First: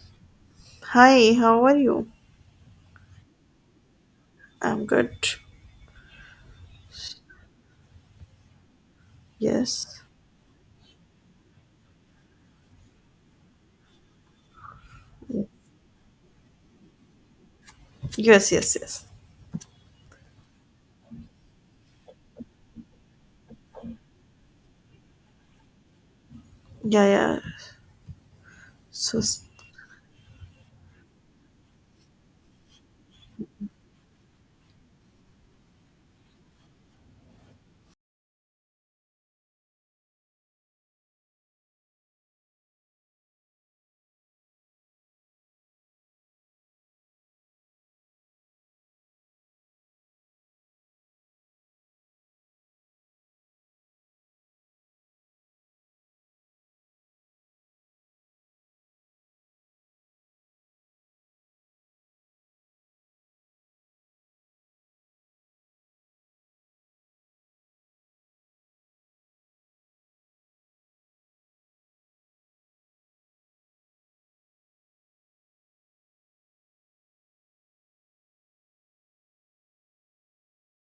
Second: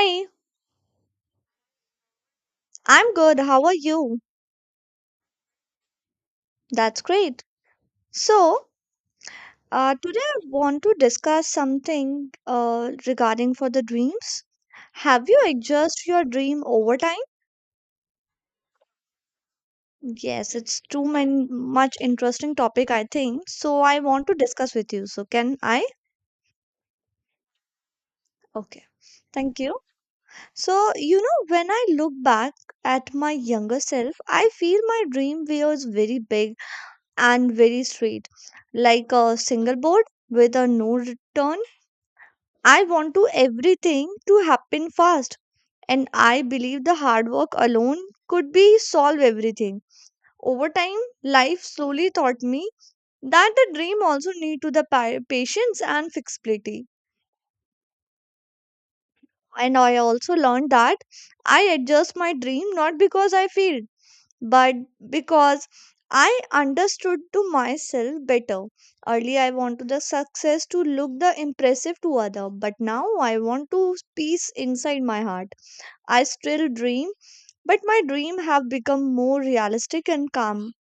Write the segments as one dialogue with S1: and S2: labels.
S1: Hi,
S2: Hi, how are you?
S1: I'm good. How are you?
S2: I'm good.
S1: That's great. So,
S2: Yes.
S1: today I want to discuss something regarding for the dreams. Have you adjust your dream over time?
S2: Yes, yes, yes.
S1: Yes, it's much interesting topic, I think. So I want to discuss with you. So can I?
S2: Yeah, yeah.
S1: Okay.
S2: So s-
S1: Thank you. So, you know, when I look back at my younger self, I feel my dream was very big and very straight, like a single board with a no return. I want to everything to happen fast and I believe the hard work alone could be solve everything. Over time, life slowly taught me that a dream also need to the patience and flexibility. And I also learned that I adjust my dream not because I failed, but because I understood to myself better. Early I wanted the success to look the impressive to other, but now I want to peace inside my heart. I still dream, but my dream have become more realistic and calm.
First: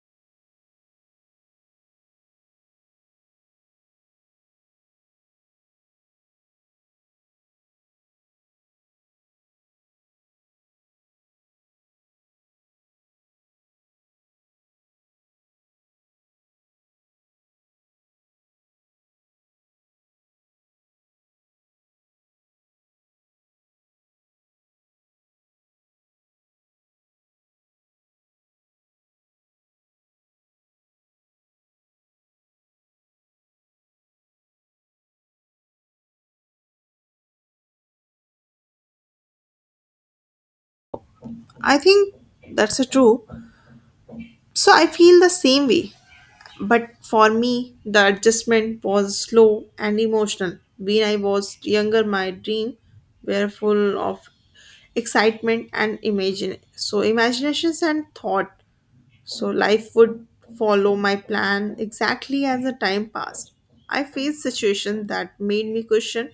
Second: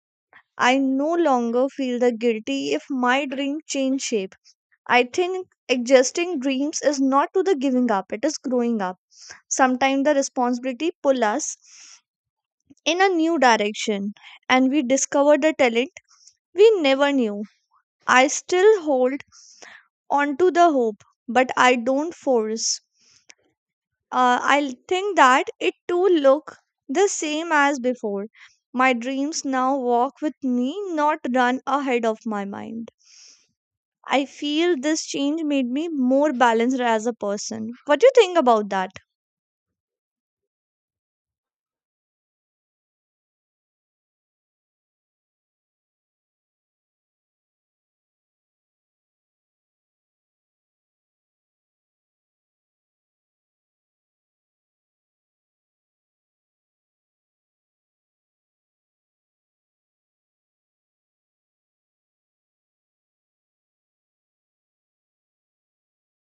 S1: I no longer feel the guilty if my dream change shape. I think adjusting dreams is not to the giving up, it is growing up. Sometimes the responsibility pull us in a new direction and we discover the talent we never knew. I still hold on to the hope, but I don't force. I'll think that it too look the same as before. My dreams now walk with me, not run ahead of my mind. I feel this change made me more balanced as a person. What do you think about that?
S2: I think that's a true. So I feel the same way. But for me, the adjustment was slow and emotional. When I was younger, my dream were full of excitement and imagine so imaginations and thought. So life would follow my plan exactly as the time passed. I faced situations that made me question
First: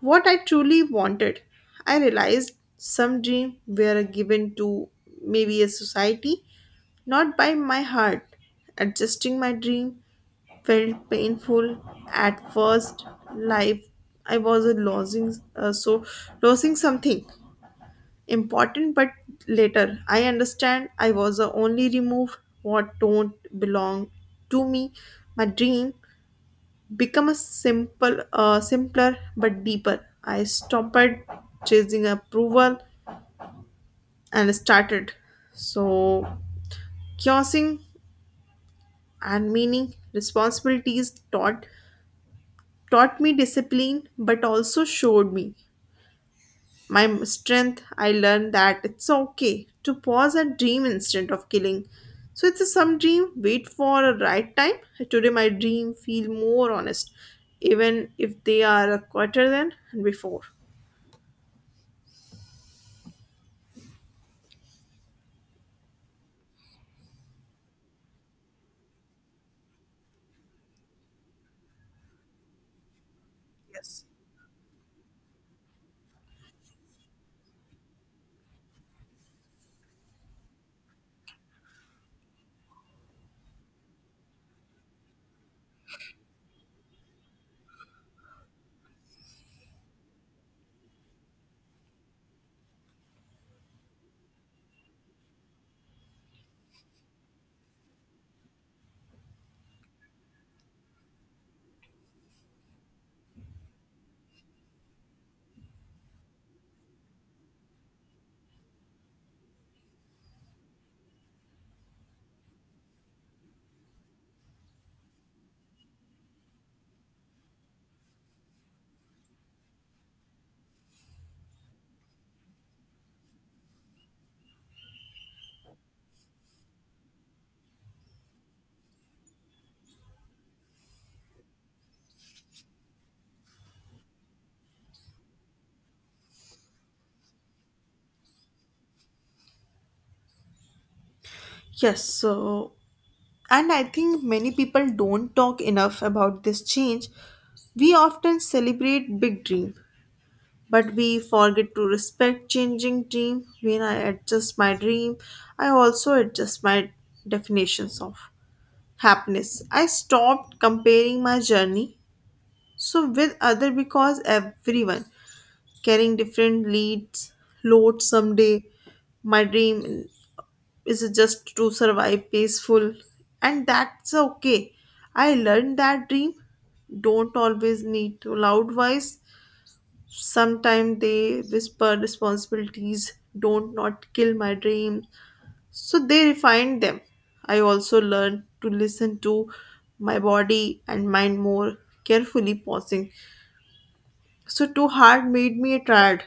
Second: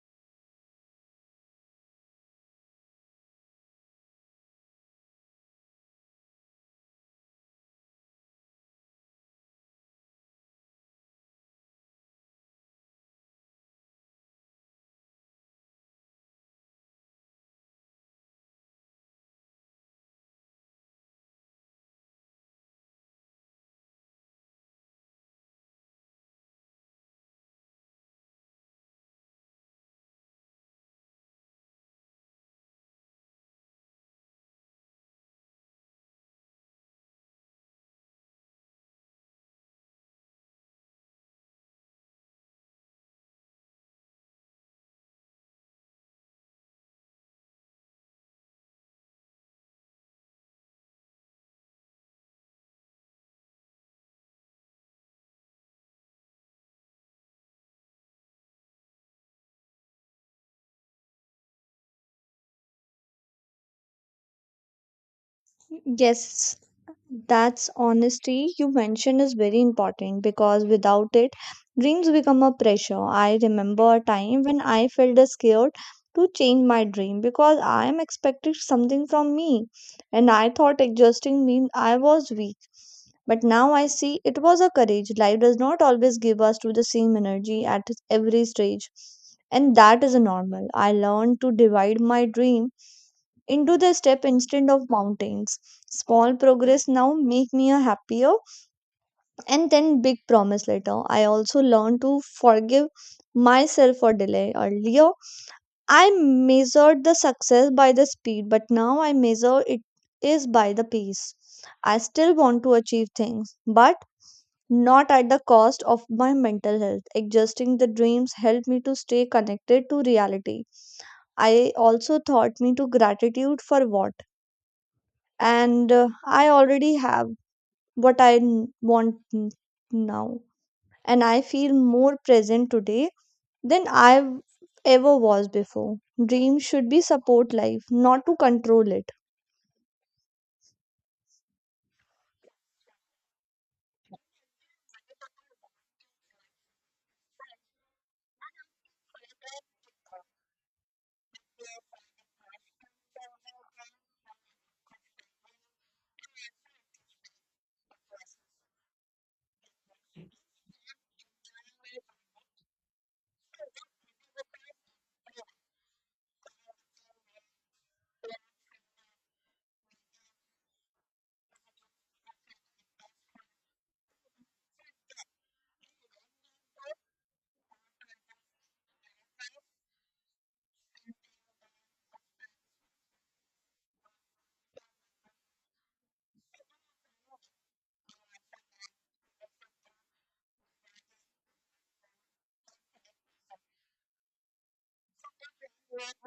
S2: what I truly wanted. I realized some dreams were given to maybe a society, not by my heart. Adjusting my dream felt painful at first. Life, I was losing something important, but later I understand I was the only remove what don't belong to me. My dream become a simpler but deeper. I stopped chasing approval and started so cursing and meaning responsibilities taught me discipline, but also showed me my strength. I learned that it's okay to pause and dream instead of killing, so it's a some dream wait for a right time. Today my dream feel more honest, even if they are a quarter than before.
S1: Yes, that's honesty you mentioned is very important because without it, dreams become a pressure. I remember a
S2: Yes.
S1: time when I felt scared to change my dream because I am expected something from me, and I thought adjusting meant I was weak. But now I see it was a courage. Life does not always give us to the same energy at every stage, and that is normal. I learned to divide my dream into the step instead of mountains. Small progress now make me a happier and then big promise later. I also learned to forgive myself for delay. Earlier, I measured the success by the speed, but now I measure it is by the pace. I still want to achieve things, but not at the cost of my mental health. Adjusting the dreams helped me to stay connected to reality. I also taught me to gratitude for what and I already have what I want now. And I feel more present today than I ever was before. Dreams should be support life, not to control it.
S2: Yes, so, and I think many people don't talk enough about this change. We often celebrate big dream, but we forget to respect changing dream. When I adjust my dream, I also adjust my definitions of happiness. I stopped comparing my journey with other, because everyone carrying different leads load. Someday my dream is just to survive peaceful, and that's okay. I learned that dream don't always need to loud voice. Sometimes they whisper responsibilities don't not kill my dreams, so they refined them. I also learned to listen to my body and mind more carefully. Pausing so too hard made me a tired,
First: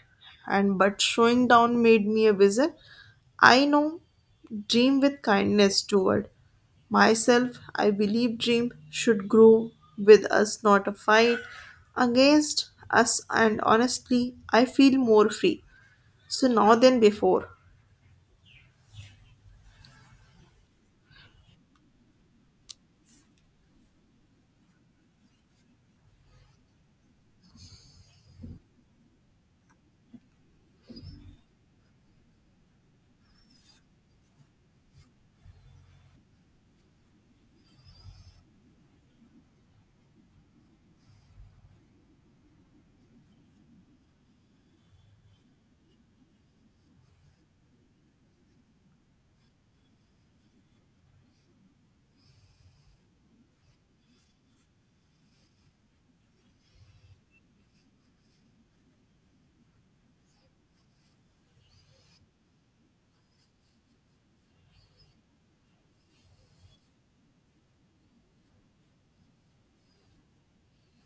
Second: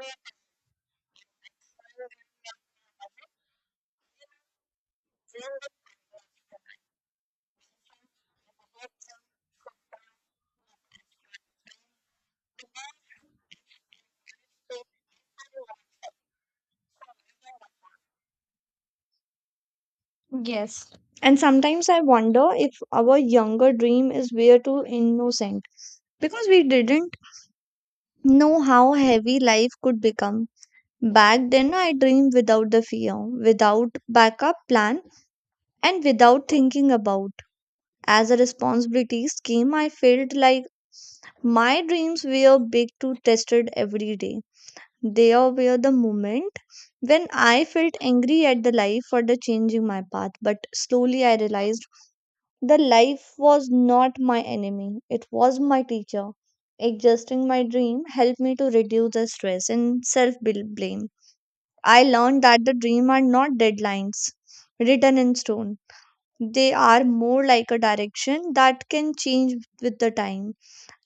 S2: and but showing down made me a wizard. I know dream with kindness toward myself. I believe dream should grow with us, not a fight against us, and honestly, I feel more free. So now than before.
S1: Yes. And sometimes I wonder if our younger dream is way too innocent because we didn't know how heavy life could become. Back then, I dreamed without the fear, without backup plan, and without thinking about. As a responsibilities came, I felt like my dreams were big to tested every day. There were the moment when I felt angry at the life for the changing my path, but slowly I realized the life was not my enemy. It was my teacher. Adjusting my dream helped me to reduce the stress and self blame. I learned that the dream are not deadlines written in stone. They are more like a direction that can change with the time.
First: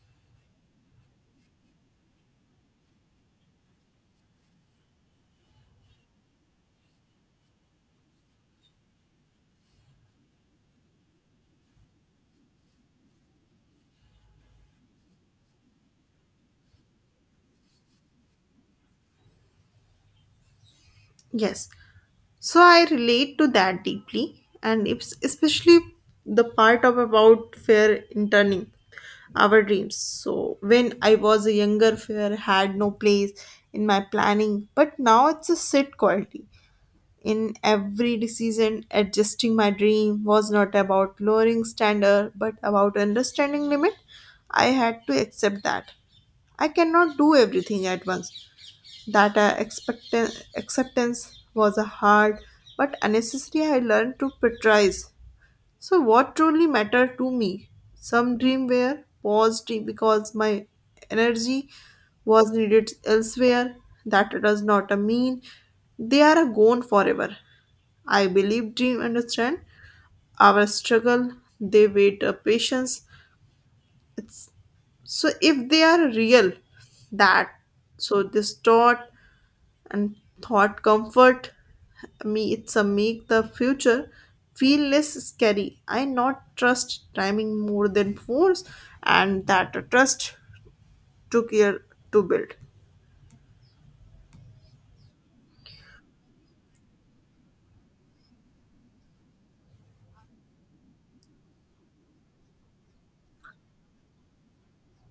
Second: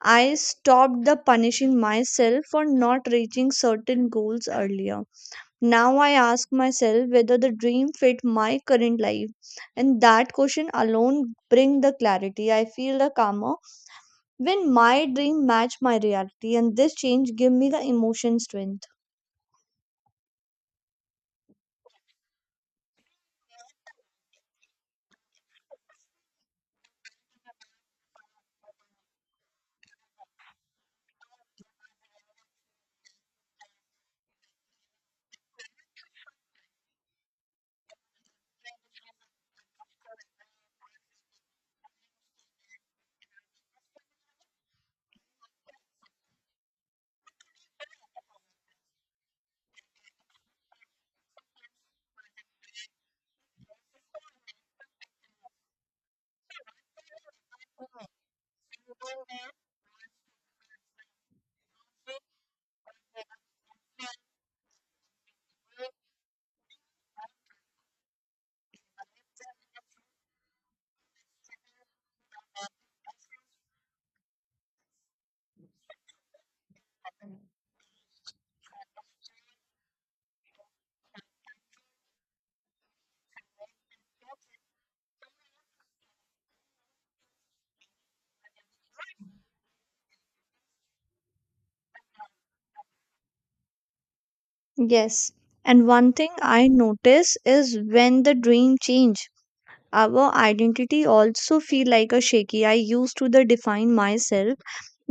S1: I stopped the punishing myself for not reaching certain goals earlier. Now I ask myself whether the dream fit my current life and that question alone bring the clarity. I feel the calmer when my dream match my reality and this change give me the emotion strength.
S2: Yes. So I relate to that deeply, and it's especially the part of about fear in turning our dreams. So when I was a younger, fear had no place in my planning, but now it's a sit quality in every decision. Adjusting my dream was not about lowering standard but about understanding limit. I had to accept that I cannot do everything at once. That acceptance was a hard but unnecessary. I learned to prioritize so what truly mattered to me. Some dream were paused because my energy was needed elsewhere. That does not mean they are gone forever. I believe dream understand our struggle. They wait a patience. It's, so if they are real, that so this thought and thought comfort me. It's a make the future feel less scary. I not trust timing more than force, and that trust took year to build.
S1: Yes. And one thing I notice is when the dream change our identity also feel like a shaky. I used to the define myself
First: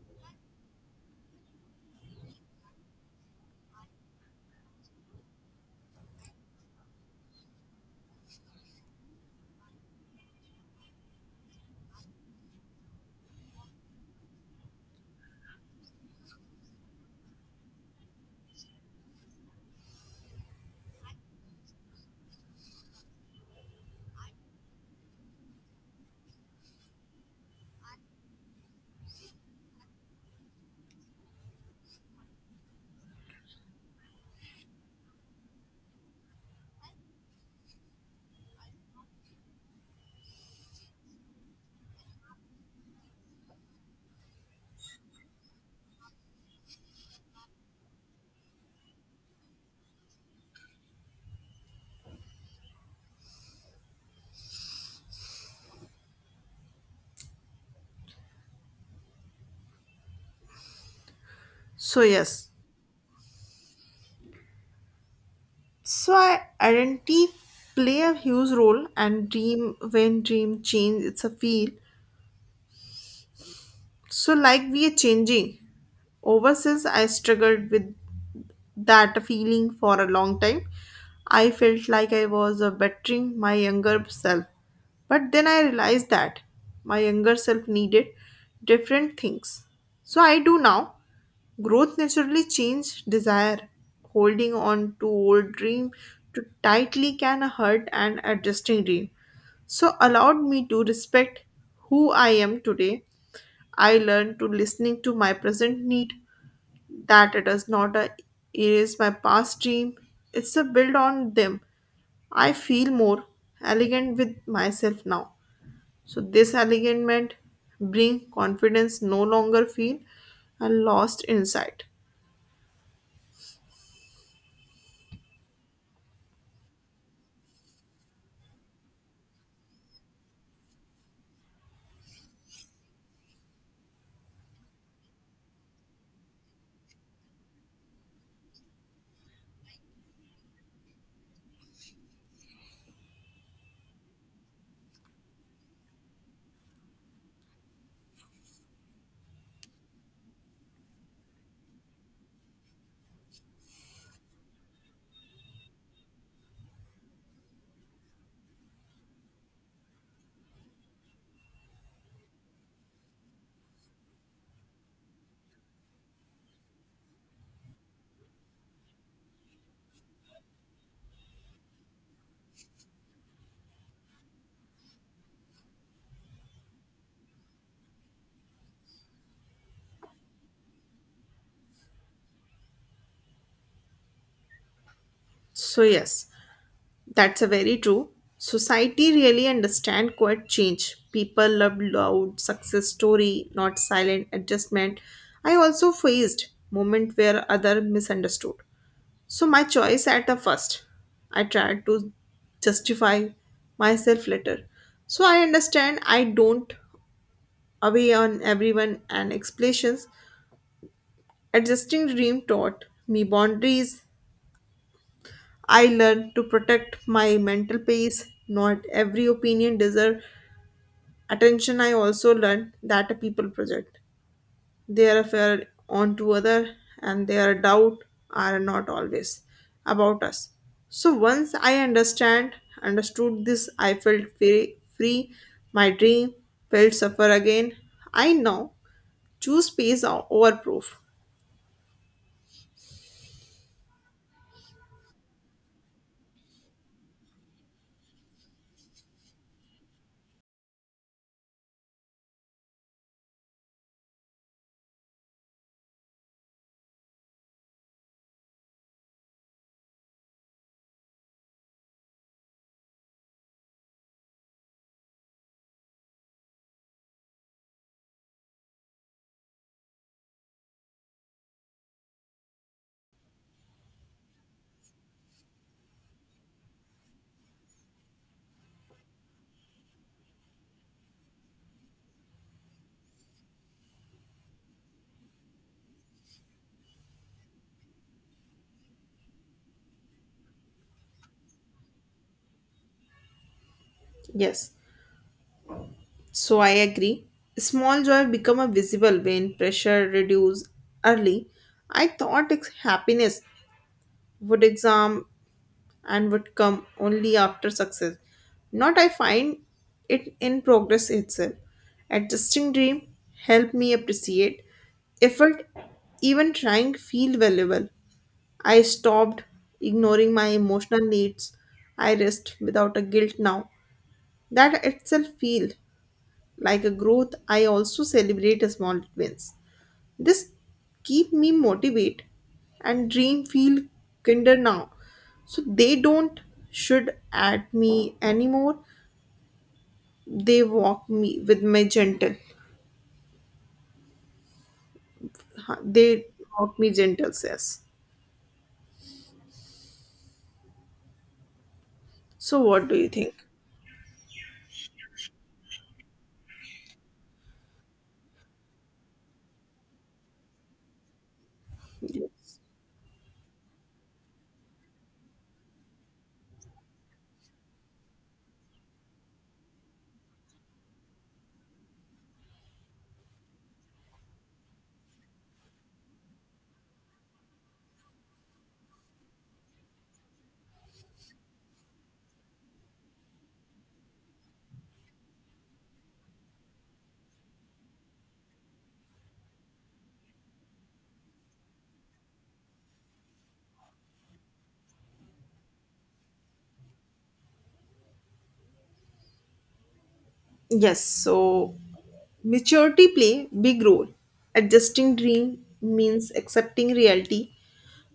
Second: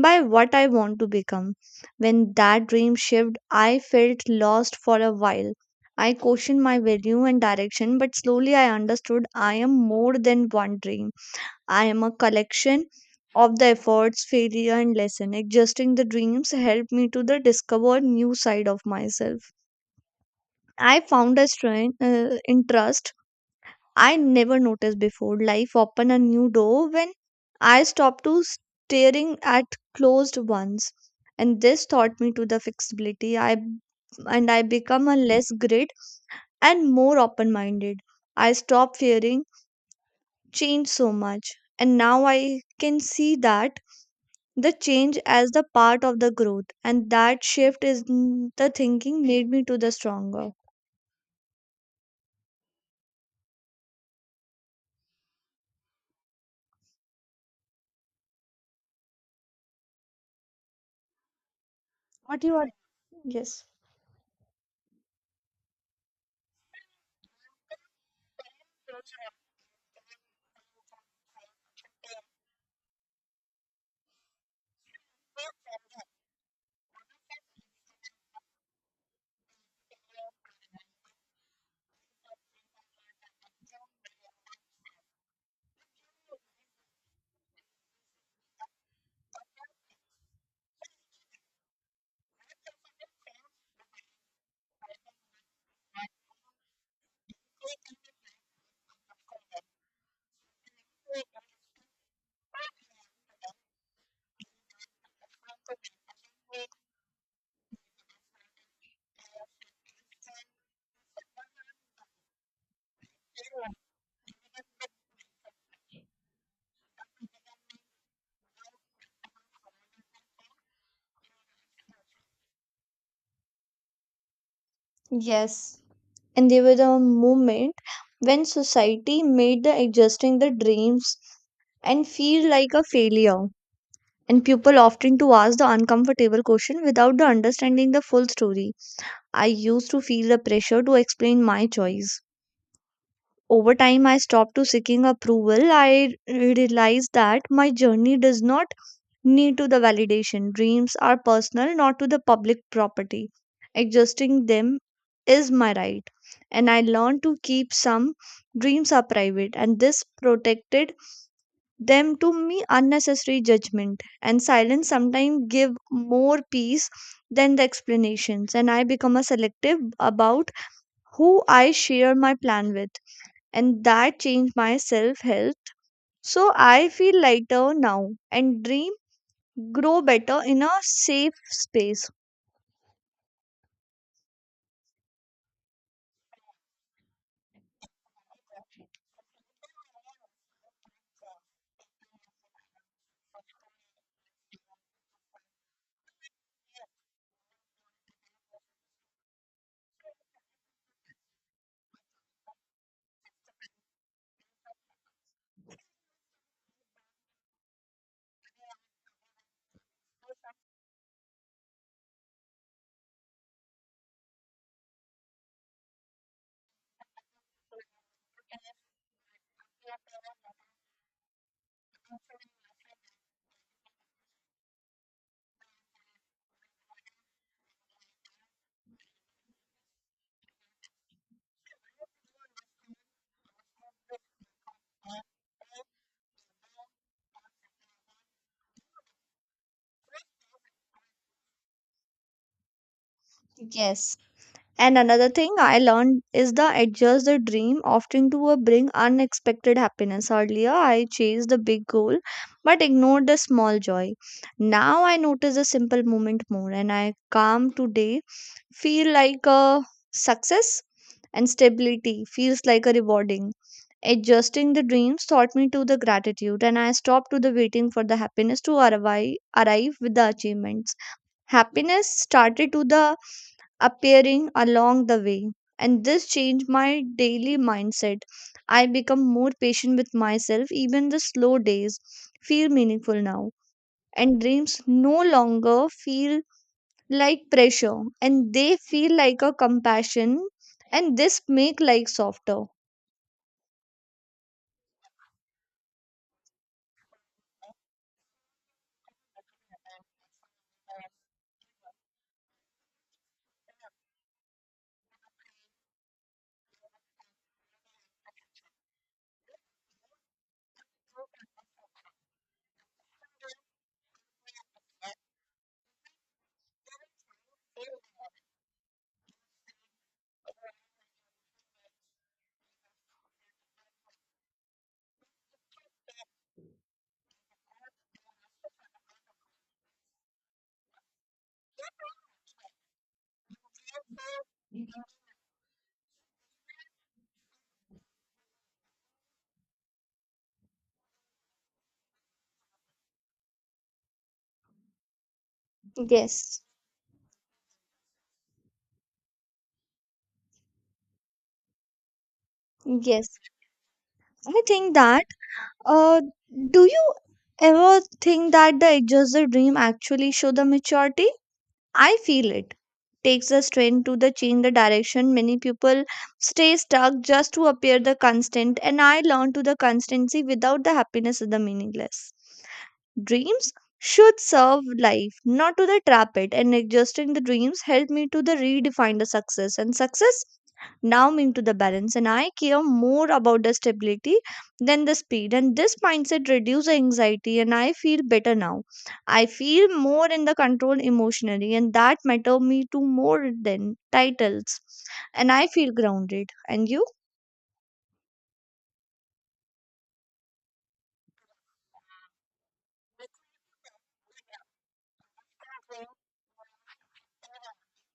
S1: by what I want to become. When that dream shift I felt lost for a while. I questioned my value and direction, but slowly I understood I am more than one dream. I am a collection of the efforts, failure and lesson. Adjusting the dreams helped me to the discover new side of myself. I found a strength, interest I never noticed before. Life opened a new door when I stopped to staring at closed ones. And this taught me to the flexibility. I and I become a less grid and more open minded. I stopped fearing change so much. And now I can see that the change as the part of the growth. And that shift is the thinking made me to the stronger.
S2: So yes,
S1: Yes.
S2: so I identity play a huge role and dream when dream change it's a feel. So, like we are changing. Over since I struggled with that feeling for a long time, I felt like I was bettering my younger self. But then I realized that my younger self needed different things. So I do now. Growth naturally change desire. Holding on to old dream too tightly can hurt an adjusting dream. So allowed me to respect who I am today. I learned to listening to my present need, that it is not a. Erase my past dream. It's a build on them. I feel more elegant with myself now. So this alignment bring confidence, no longer feel a lost insight.
S1: Yes, and they were the moment when society made the adjusting the dreams and feel like a failure and people often to ask the uncomfortable question without the understanding the full story. I used to feel the pressure to explain my choice. Over time I stopped to seeking approval. I realized that my journey does not need to the validation. Dreams are personal, not to the public property. Adjusting them is my right. And I learned to keep some dreams are private, and this protected them to me unnecessary judgment. And silence sometimes give more peace than the explanations. And I become a selective about who I share my plan with. And that changed my self health. So I feel lighter now. And dream grow better in a safe space.
S2: So yes, that's a very true. Society really understand quiet change. People love loud success story, not silent adjustment. I also faced moment where other misunderstood. So my choice at the first, I tried to justify myself later. So I understand I don't away on everyone and explanations. Adjusting dream taught me boundaries. I learned to protect my mental peace. Not every opinion deserve attention. I also learned that a people project. They refer onto other, and their doubt are not always about us. So once I understand understood this, I felt free. My dream felt suffer again. I now choose peace over proof.
S1: Yes. And another thing I learned is the adjust the dream often to a bring unexpected happiness. Earlier, I chased the big goal but ignored the small joy. Now I notice the simple moment more and I calm today feel like a success and stability feels like a rewarding. Adjusting the dreams taught me to the gratitude and I stopped to the waiting for the happiness to arrive with the achievements. Happiness started to the appearing along the way and this changed my daily mindset. I become more patient with myself, even the slow days feel meaningful now and dreams no longer feel like pressure and they feel like a compassion and this make like softer.
S2: Yes, so I agree. Small joy become a visible when pressure reduce. Early I thought happiness would exam and would come only after success. Not I find it in progress itself. Adjusting dream helped me appreciate effort, even trying feel valuable. I stopped ignoring my emotional needs. I rest without a guilt now. That itself feel like a growth. I also celebrate small wins. This keep me motivate, and dream feel kinder now. So they don't should at me anymore. They walk me with my gentle. They
S1: Yes,
S2: walk me gentle says. So what do you think?
S1: yes. I think that uh do you ever think that the exhausted dream actually show the maturity? I feel
S2: Yes.
S1: it takes a strength to the change the direction. Many people stay stuck just to appear the constant, and I learn to the constancy without the happiness is the meaningless. Dreams should serve life, not to the trap it. And adjusting the dreams helped me to the redefine the success. And success now mean to the balance. And I care more about the stability than the speed. And this mindset reduces anxiety. And I feel better now. I feel more in the control emotionally, and that matter me to more than titles. And I feel grounded. And you?
S2: Yes, so maturity play big role. Adjusting dream means accepting reality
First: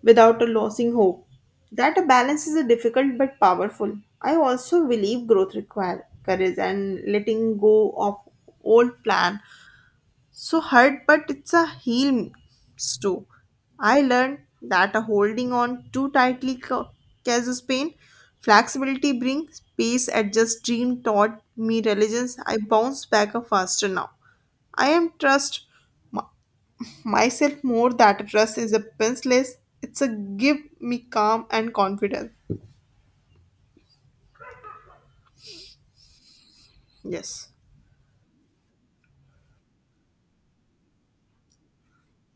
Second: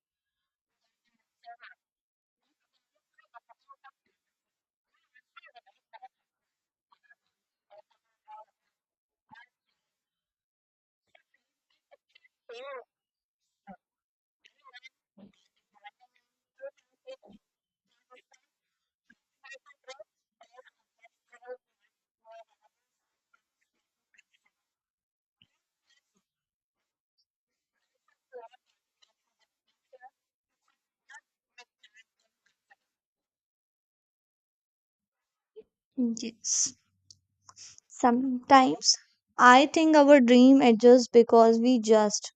S2: without losing hope. That a balance is a difficult but powerful. I also believe growth requires courage and letting go of old plan. So hurt, but it's a heal too. I learned that a holding on too tightly causes pain. Flexibility brings peace. Adjust dream taught me religions. I bounce back faster now. I am trust myself more, that dress is a princess. It's a give me calm and confidence.
S1: Yes.
S2: Yes.
S1: Sometimes I think our dream adjusts because we just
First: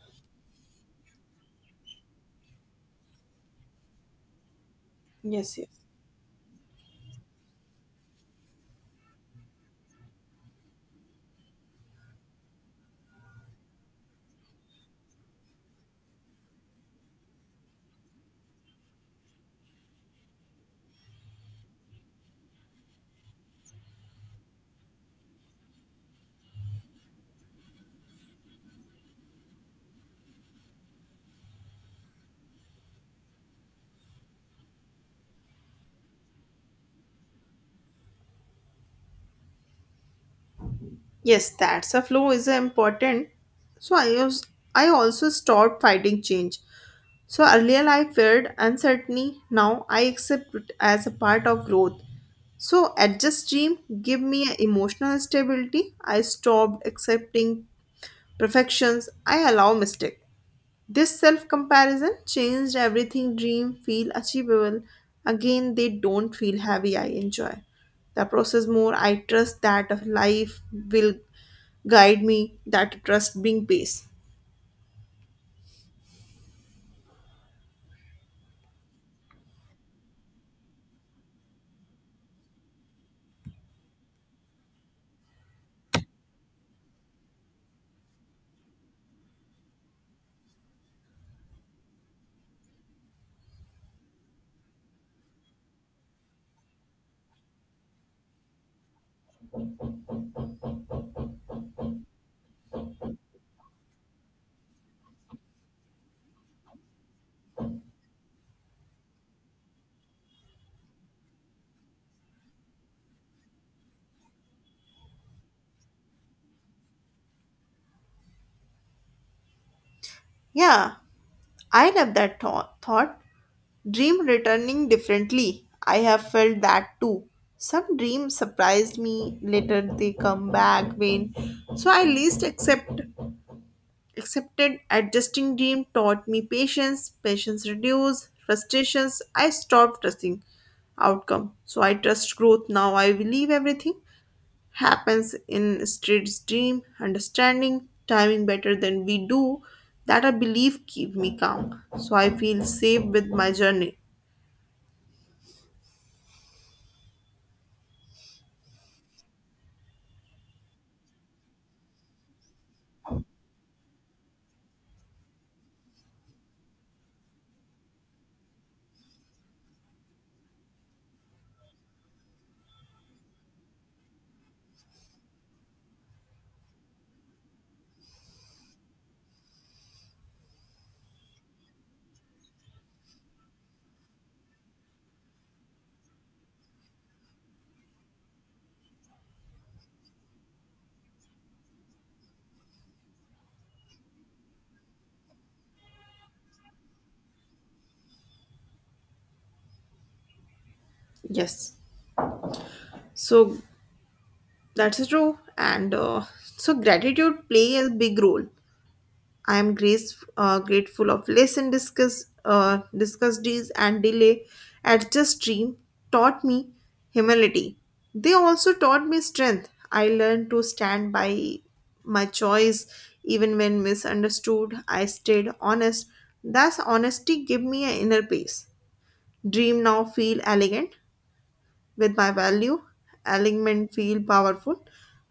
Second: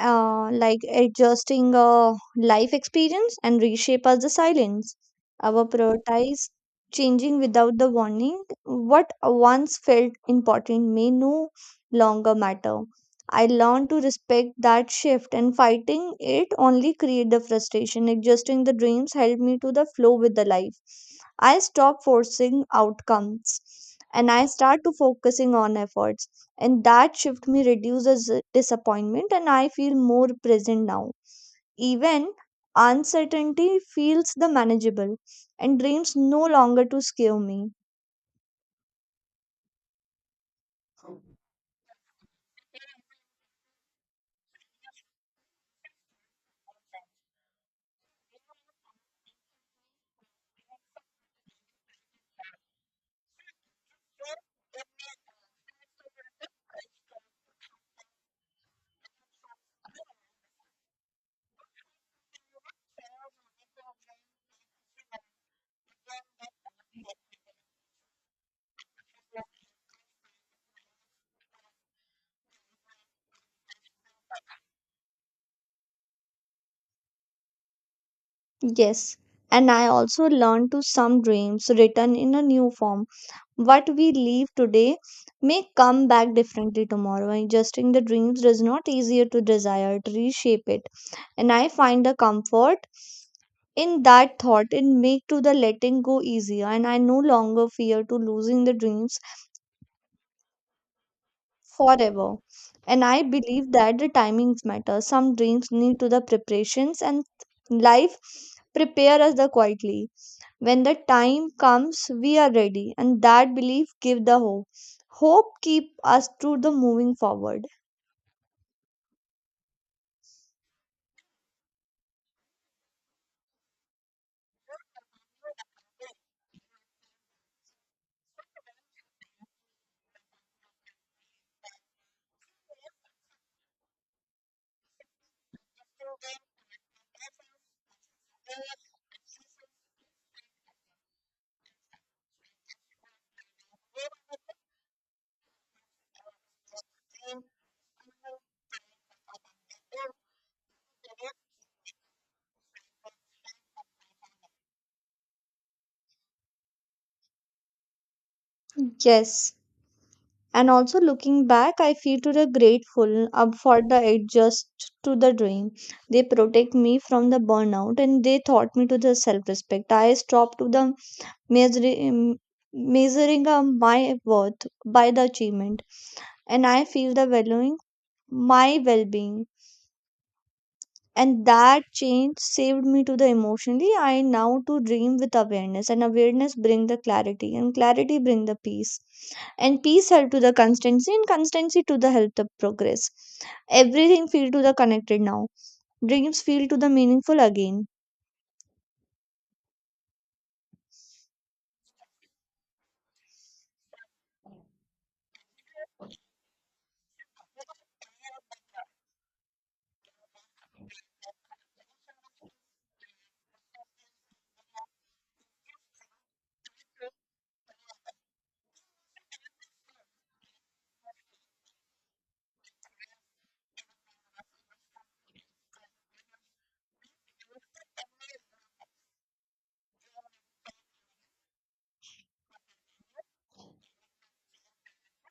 S1: like adjusting life experience and reshape us the silence.
S2: Yes,
S1: Our
S2: yes.
S1: prioritize changing without the warning. What once felt important may no longer matter. I learned to respect that shift and fighting it only create the frustration. Adjusting the dreams helped me to the flow with the life. I stop forcing outcomes and I start to focusing on efforts and that shift me reduces disappointment and I feel more present now, even uncertainty feels the manageable and dreams no longer to scare me.
S2: Yes, that's a flow is important. So I also stopped fighting change. So earlier I feared uncertainty. Now I accept it as a part of growth. So adjust dream give me emotional stability. I stopped accepting perfections. I allow mistake. This self comparison changed everything, dream feel achievable again. They don't feel heavy. I enjoy the process more. I trust that of life will guide me, that trust bring peace.
S1: Yes, and I also learned to some dreams written in a new form. What we leave today may come back differently tomorrow. Adjusting the dreams does not easier to desire to reshape it and I find the comfort in that thought. It make to the letting go easier, and I no longer fear to losing the dreams forever. And I believe that the timings matter. Some dreams need to the preparations, and life prepare us the quietly. When the time comes, we are ready, and that belief give the hope. Hope keep us to the moving forward.
S2: Yeah, I love that thought. Dream returning differently. I have felt that too. Some dreams surprised me, later they come back vain. So I least accepted. Adjusting dream taught me patience. Patience reduce frustrations. I stopped trusting outcome, so I trust growth now. I believe everything happens in straight's dream, understanding timing better than we do. That I believe keep me calm, so I feel safe with my journey.
S1: Yes. And also looking back, I feel to the grateful up for the adjust to the dream. They protect me from the burnout and they taught me to the self respect. I stopped to the measuring, measuring, my worth by the achievement, and I feel the valuing my well being, and that change saved me to the emotionally. I now to dream with awareness, and awareness bring the clarity, and clarity bring the peace, and peace help to the constancy, and constancy to the help the progress. Everything feel to the connected now. Dreams feel to the meaningful again.
S2: Yes, so that's true. And so gratitude play a big role. I am grateful of lesson discussed these and delay at adjust dream taught me humility. They also taught me strength. I learned to stand by my choice, even when misunderstood. I stayed honest. Thus, honesty gave me an inner peace. Dream now feel elegant with my value. Alignment feel powerful.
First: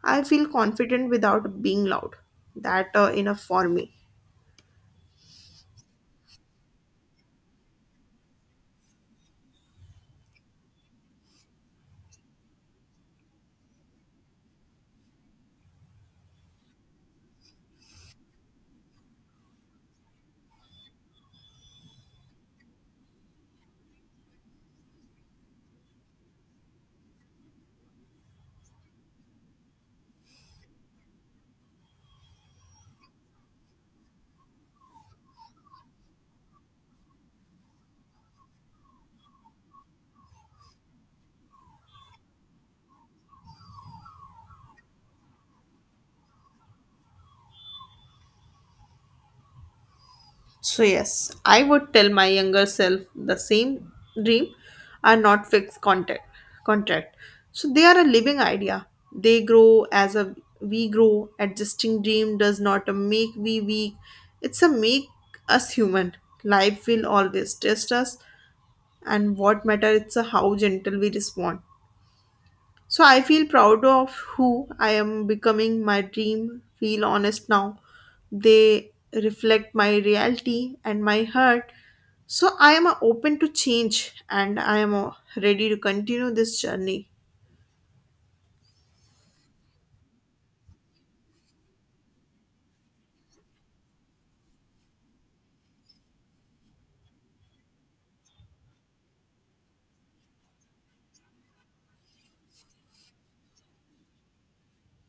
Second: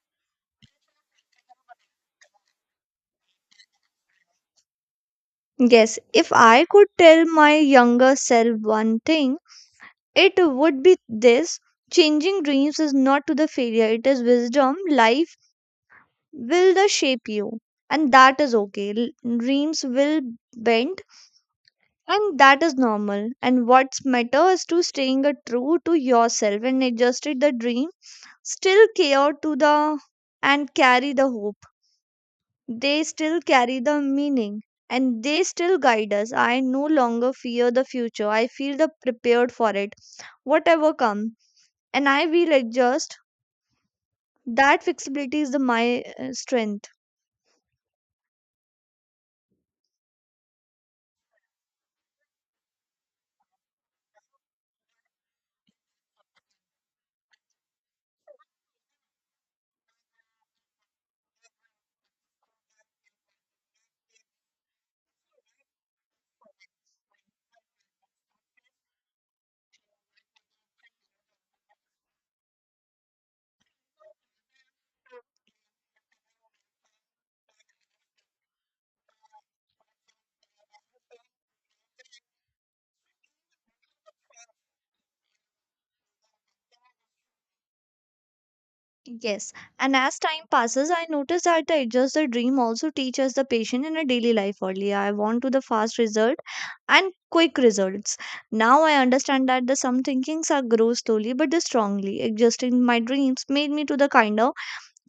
S2: I feel confident without being loud. That enough for me.
S1: Yes, if I could tell my younger self one thing, it would be this: changing dreams is not to the failure, it is wisdom. Life will they shape you, and that is okay. Dreams will bend, and that is normal, and what's matter is to staying a true to yourself, and adjusted the dream still care to the and carry the hope. They still carry the meaning, and they still guide us. I no longer fear the future, I feel the prepared for it, whatever come, and I will adjust. That flexibility is the my strength.
S2: So, yes, I would tell my younger self the same. Dream are not fixed contract. So, they are a living idea. They grow as a we grow. Adjusting dream does not make we weak. It's a make us human. Life will always test us, and what matter it's a how gentle we respond. So I feel proud of who I am becoming. My dream feel honest now. They reflect my reality and my heart. So I am open to change, and I am ready to continue this journey.
S1: Yes, and as time passes, I notice that the adjust the dream also teaches the patient in a daily life. Earlier, I want to the fast result and quick results. Now I understand that the some thinkings are grow slowly but the strongly. Adjusting my dreams made me to the kind of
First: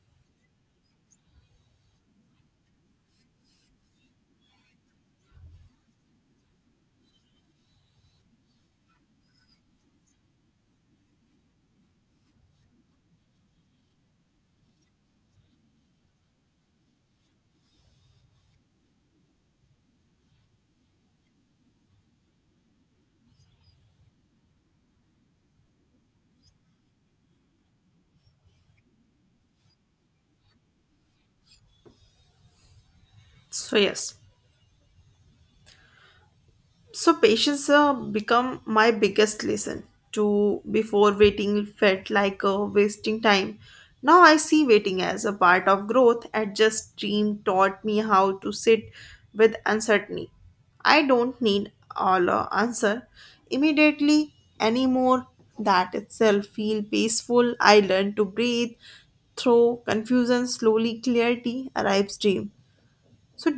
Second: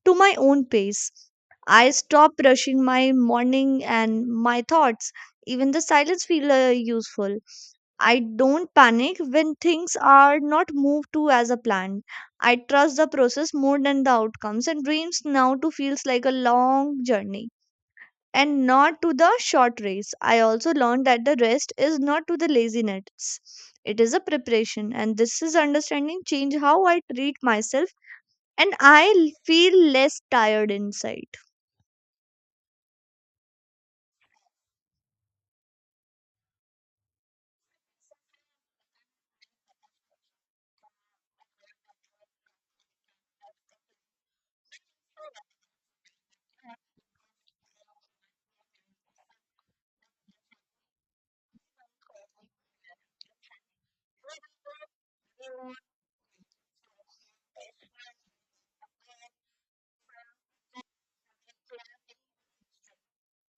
S1: to my own pace. I stop rushing my morning and my thoughts. Even the silence feel useful. I don't panic when things are not moved to as a plan. I trust the process more than the outcomes, and dreams now to feels like a long journey and not to the short race. I also learned that the rest is not to the laziness. It is a preparation, and this is understanding change how I treat myself, and I feel less tired inside.
S2: So yes. So patience become my biggest lesson. To before waiting felt like wasting time. Now I see waiting as a part of growth. And just dream taught me how to sit with uncertainty. I don't need all answer immediately anymore. That itself feel peaceful. I learn to breathe through confusion. Slowly clarity arrives. Dream. So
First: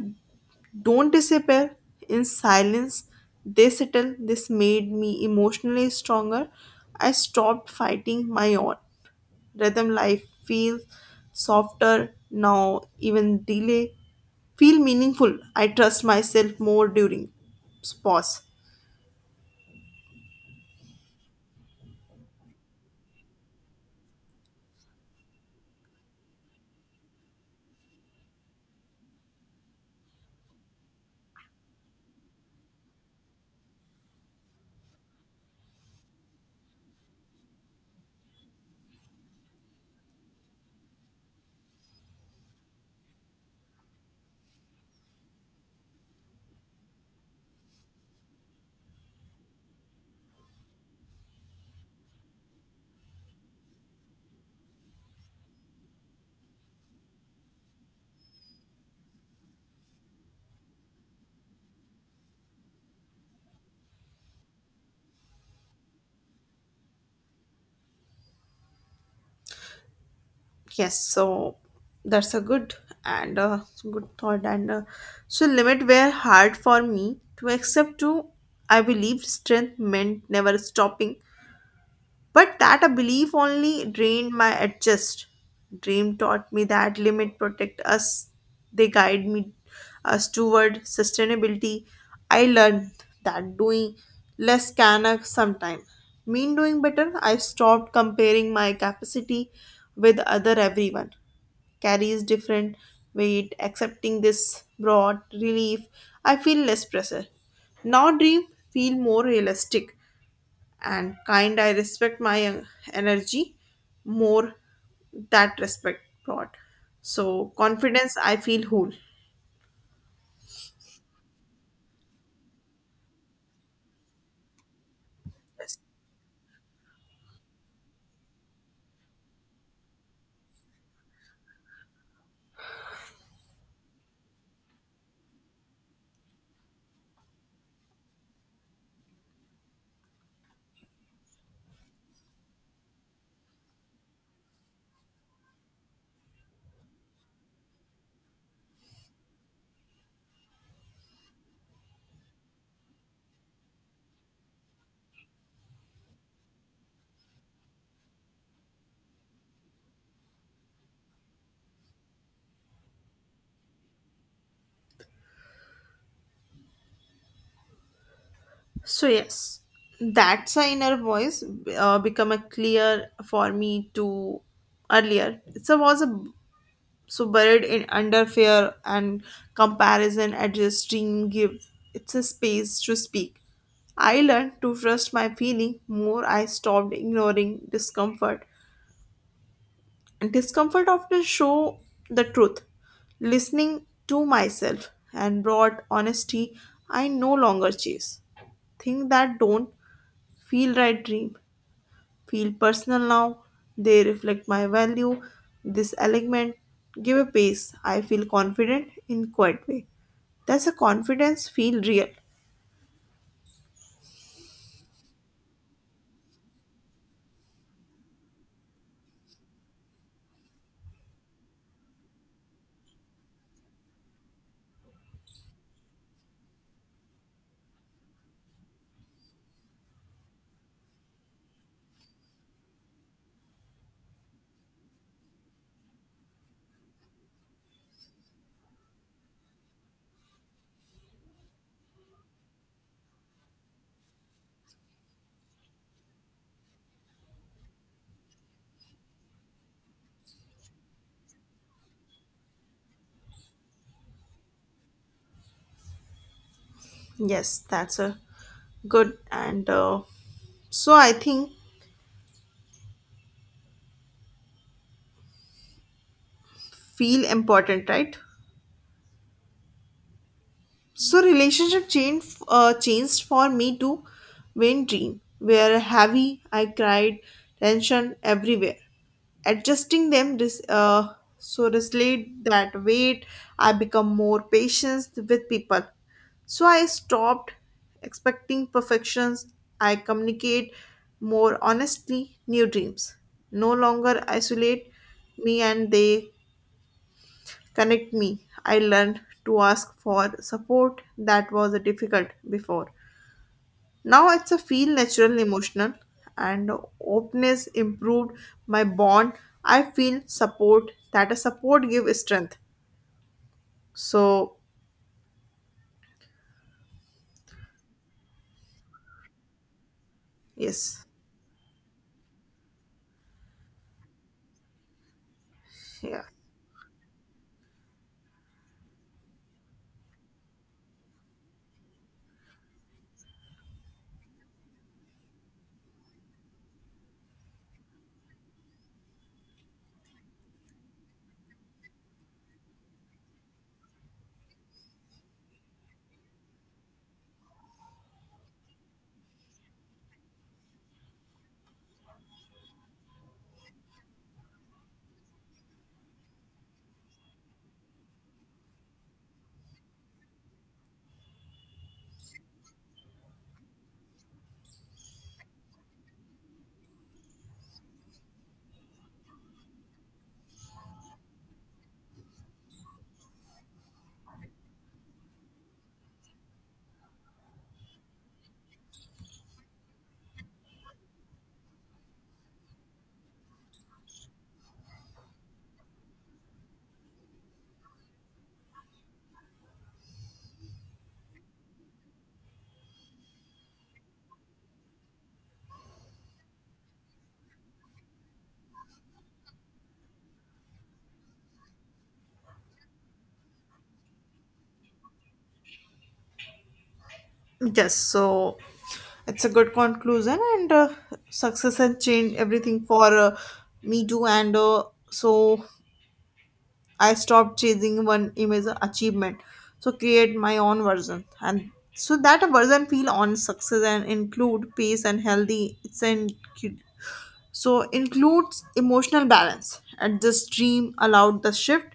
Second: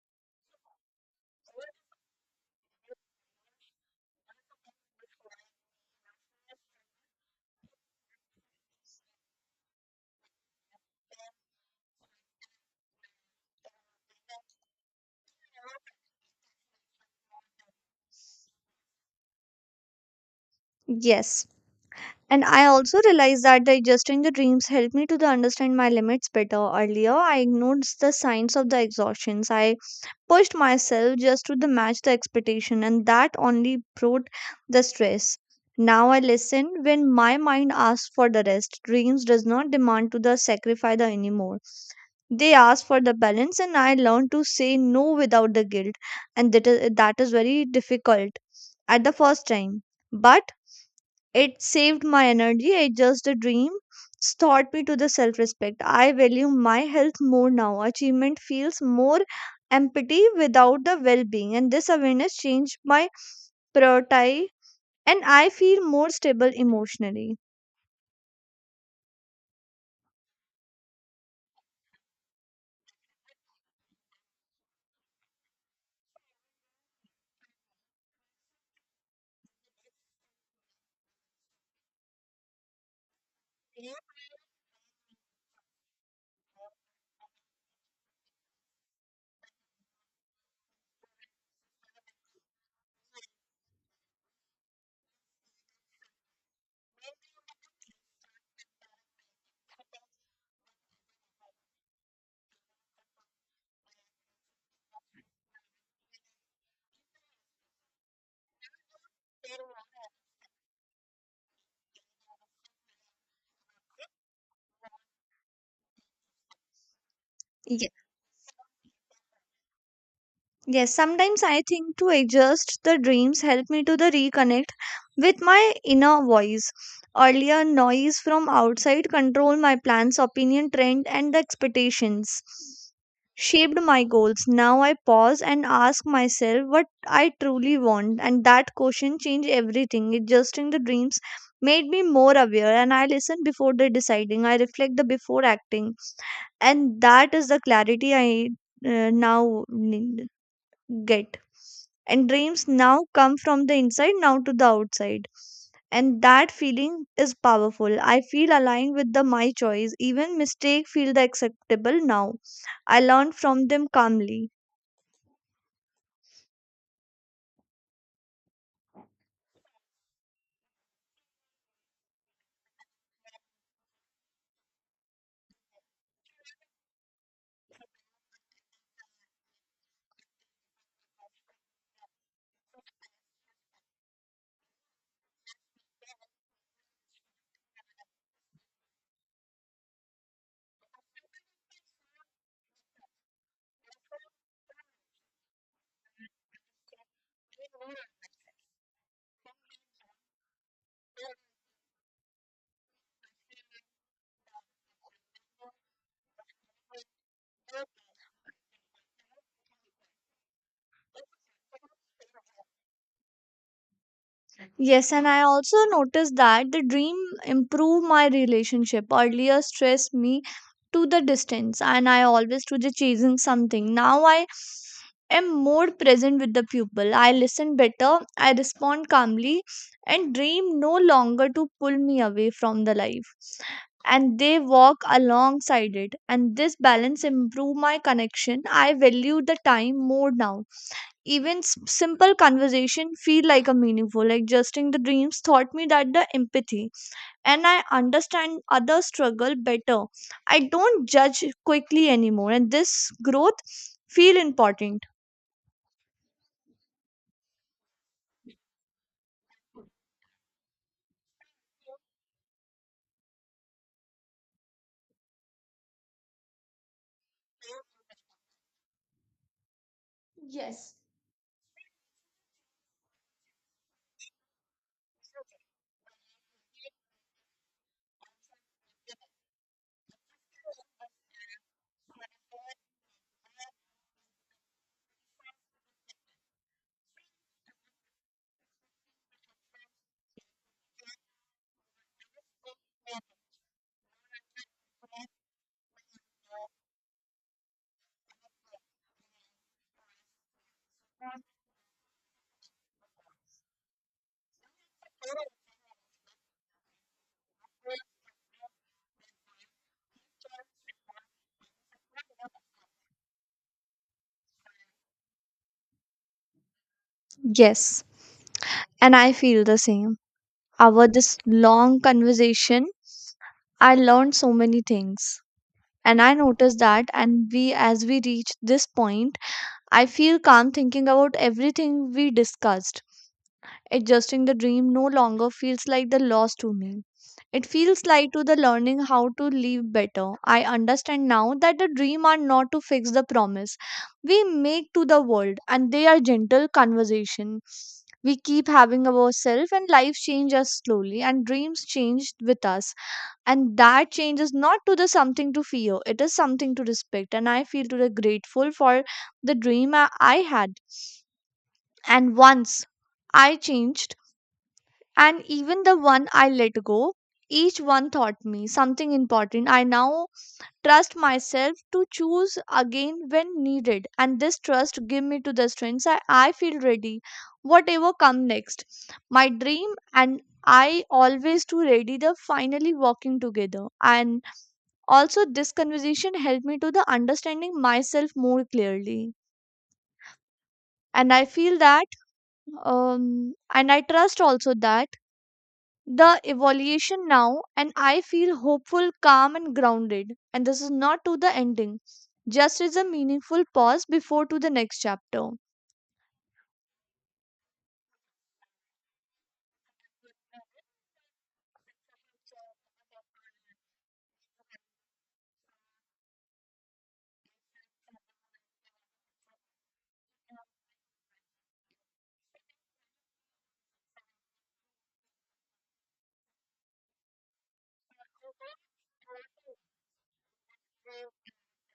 S2: don't disappear. In silence, they settle. This made me emotionally stronger. I stopped fighting my own rhythm. Life feels softer now, even delay feel meaningful. I trust myself more during pause.
S1: Yes. And I also realized that digesting the dreams helped me to the understand my limits better. Earlier, I ignored the signs of the exhaustions. I pushed myself just to the match the expectation, and that only brought the stress. Now I listen when my mind asks for the rest. Dreams does not demand to the sacrifice the anymore. They ask for the balance, and I learn to say no without the guilt, and that is very difficult at the first time. But it saved my energy. It just a dream taught me to the self respect. I value my health more now. Achievement feels more empathy without the well being, and this awareness changed my priority, and I feel more stable emotionally.
S2: Yes, so that's a good and a good thought. And so, limit were hard for me to accept. Too, I believed strength meant never stopping. But that a belief only drained my adjust. Dream taught me that limit protect us. They guide me us toward sustainability. I learned that doing less can sometime mean doing better. I stopped comparing my capacity with other. Everyone carries different weight. Accepting this brought relief. I feel less pressure. Now dream feel more realistic and kind. I respect my energy more. That respect brought so
S1: Ye-
S2: confidence. I feel whole.
S1: Yes, sometimes I think to adjust the dreams help me to the reconnect with my
S2: Yes.
S1: inner voice. Earlier, noise from outside controlled my plans, opinion, trend, and the expectations. Shaped my goals. Now I pause and ask myself what I truly want, and that question changed everything. Adjusting the dreams made me more aware, and I listen before the deciding. I reflect the before acting, and that is the clarity I now need get. And dreams now come from the inside now to the outside, and that feeling is powerful. I feel aligned with the my choice. Even mistake feel the acceptable now. I learn from them calmly.
S2: So yes, that's a inner voice become a clear for me to earlier it's a was a so buried in under fear and comparison. Adjusting give it's a space to speak. I learned to trust my feeling more. I stopped ignoring discomfort. Discomfort often show the truth. Listening to myself and brought honesty. I no longer chase things that don't feel right. Dream. Feel personal now. They reflect my value. This element give a pace. I feel confident in quiet way. That's a confidence feel real.
S1: Yes, and I also noticed that the dream improved my relationship. Earlier stressed me to the distance, and I always to the chasing something. Now I am more present with the pupil. I listen better, I respond calmly, and dream no longer to pull me away from the life, and they walk alongside it. And this balance improve my connection. I value the time more now. Even simple conversation feel like a meaningful. Like adjusting the dreams taught me that the empathy, and I understand other struggle better. I don't judge quickly anymore, and this growth feel important.
S2: Yes, that's a good. And so I think feel important, right?
S1: Yes.
S2: So relationship changed for me to. When dream were heavy, I cried tension everywhere. Adjusting them so reslayed that weight. I become more patient with people, so I stopped expecting perfections. I communicate more honestly. New dreams no longer isolate me, and they connect me. I learned to ask for support that was difficult before. Now it's a feel natural. Emotional and openness improved my bond. I feel support that a support give strength. So
S1: Yes, and I feel the same.
S2: yes,
S1: Our this long conversation, I learned so many things. And
S2: yeah,
S1: I noticed that and we as we reach this point, I feel calm thinking about everything we discussed. Adjusting the dream no longer feels like the loss to me. It feels like to the learning how to live better. I understand now that the dream are not to fix the promise we make to the world, and they are gentle conversation. We keep having ourselves, and life changes us slowly, and dreams change with us. And that change is not to the something to fear, it is something to respect. And I feel to the grateful for the dream I had. And once I changed, and even the one I let go, each one taught me something important. I now trust myself to choose again when needed, and this trust give me to the strength. I feel ready, whatever come next. My dream and I always to ready the finally walking together. And also this conversation helped me to the understanding myself more clearly, and I feel that, and I trust also that the evaluation now, and I feel hopeful, calm and grounded, and this is not to the ending, just is a meaningful pause before to the next chapter.
S2: yes. So it's a good conclusion. And success and change everything for me too. And so I stopped chasing one image achievement, so create my own version. And so that a version feel on success and include peace and healthy. It's an so includes emotional balance. And this dream allowed the shift,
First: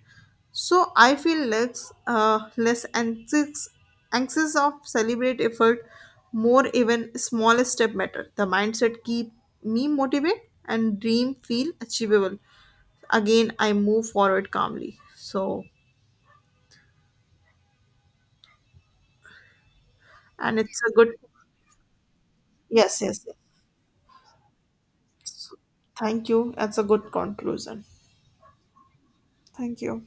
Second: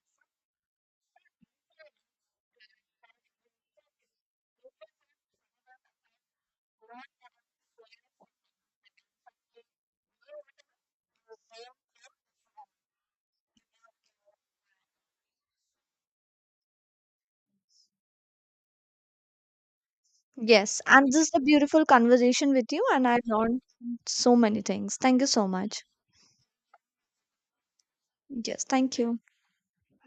S2: so I feel less anxious of celebrate effort, more. Even small step matter. The mindset keep me motivated and dream feel achievable again. I move forward calmly. So, and
S1: Yes,
S2: it's a
S1: and
S2: good,
S1: this is a beautiful conversation with you,
S2: yes,
S1: and I
S2: yes. Yes.
S1: learned so many things. Thank you so much.
S2: Thank you. That's a good conclusion.
S1: Yes, thank you.
S2: Thank you.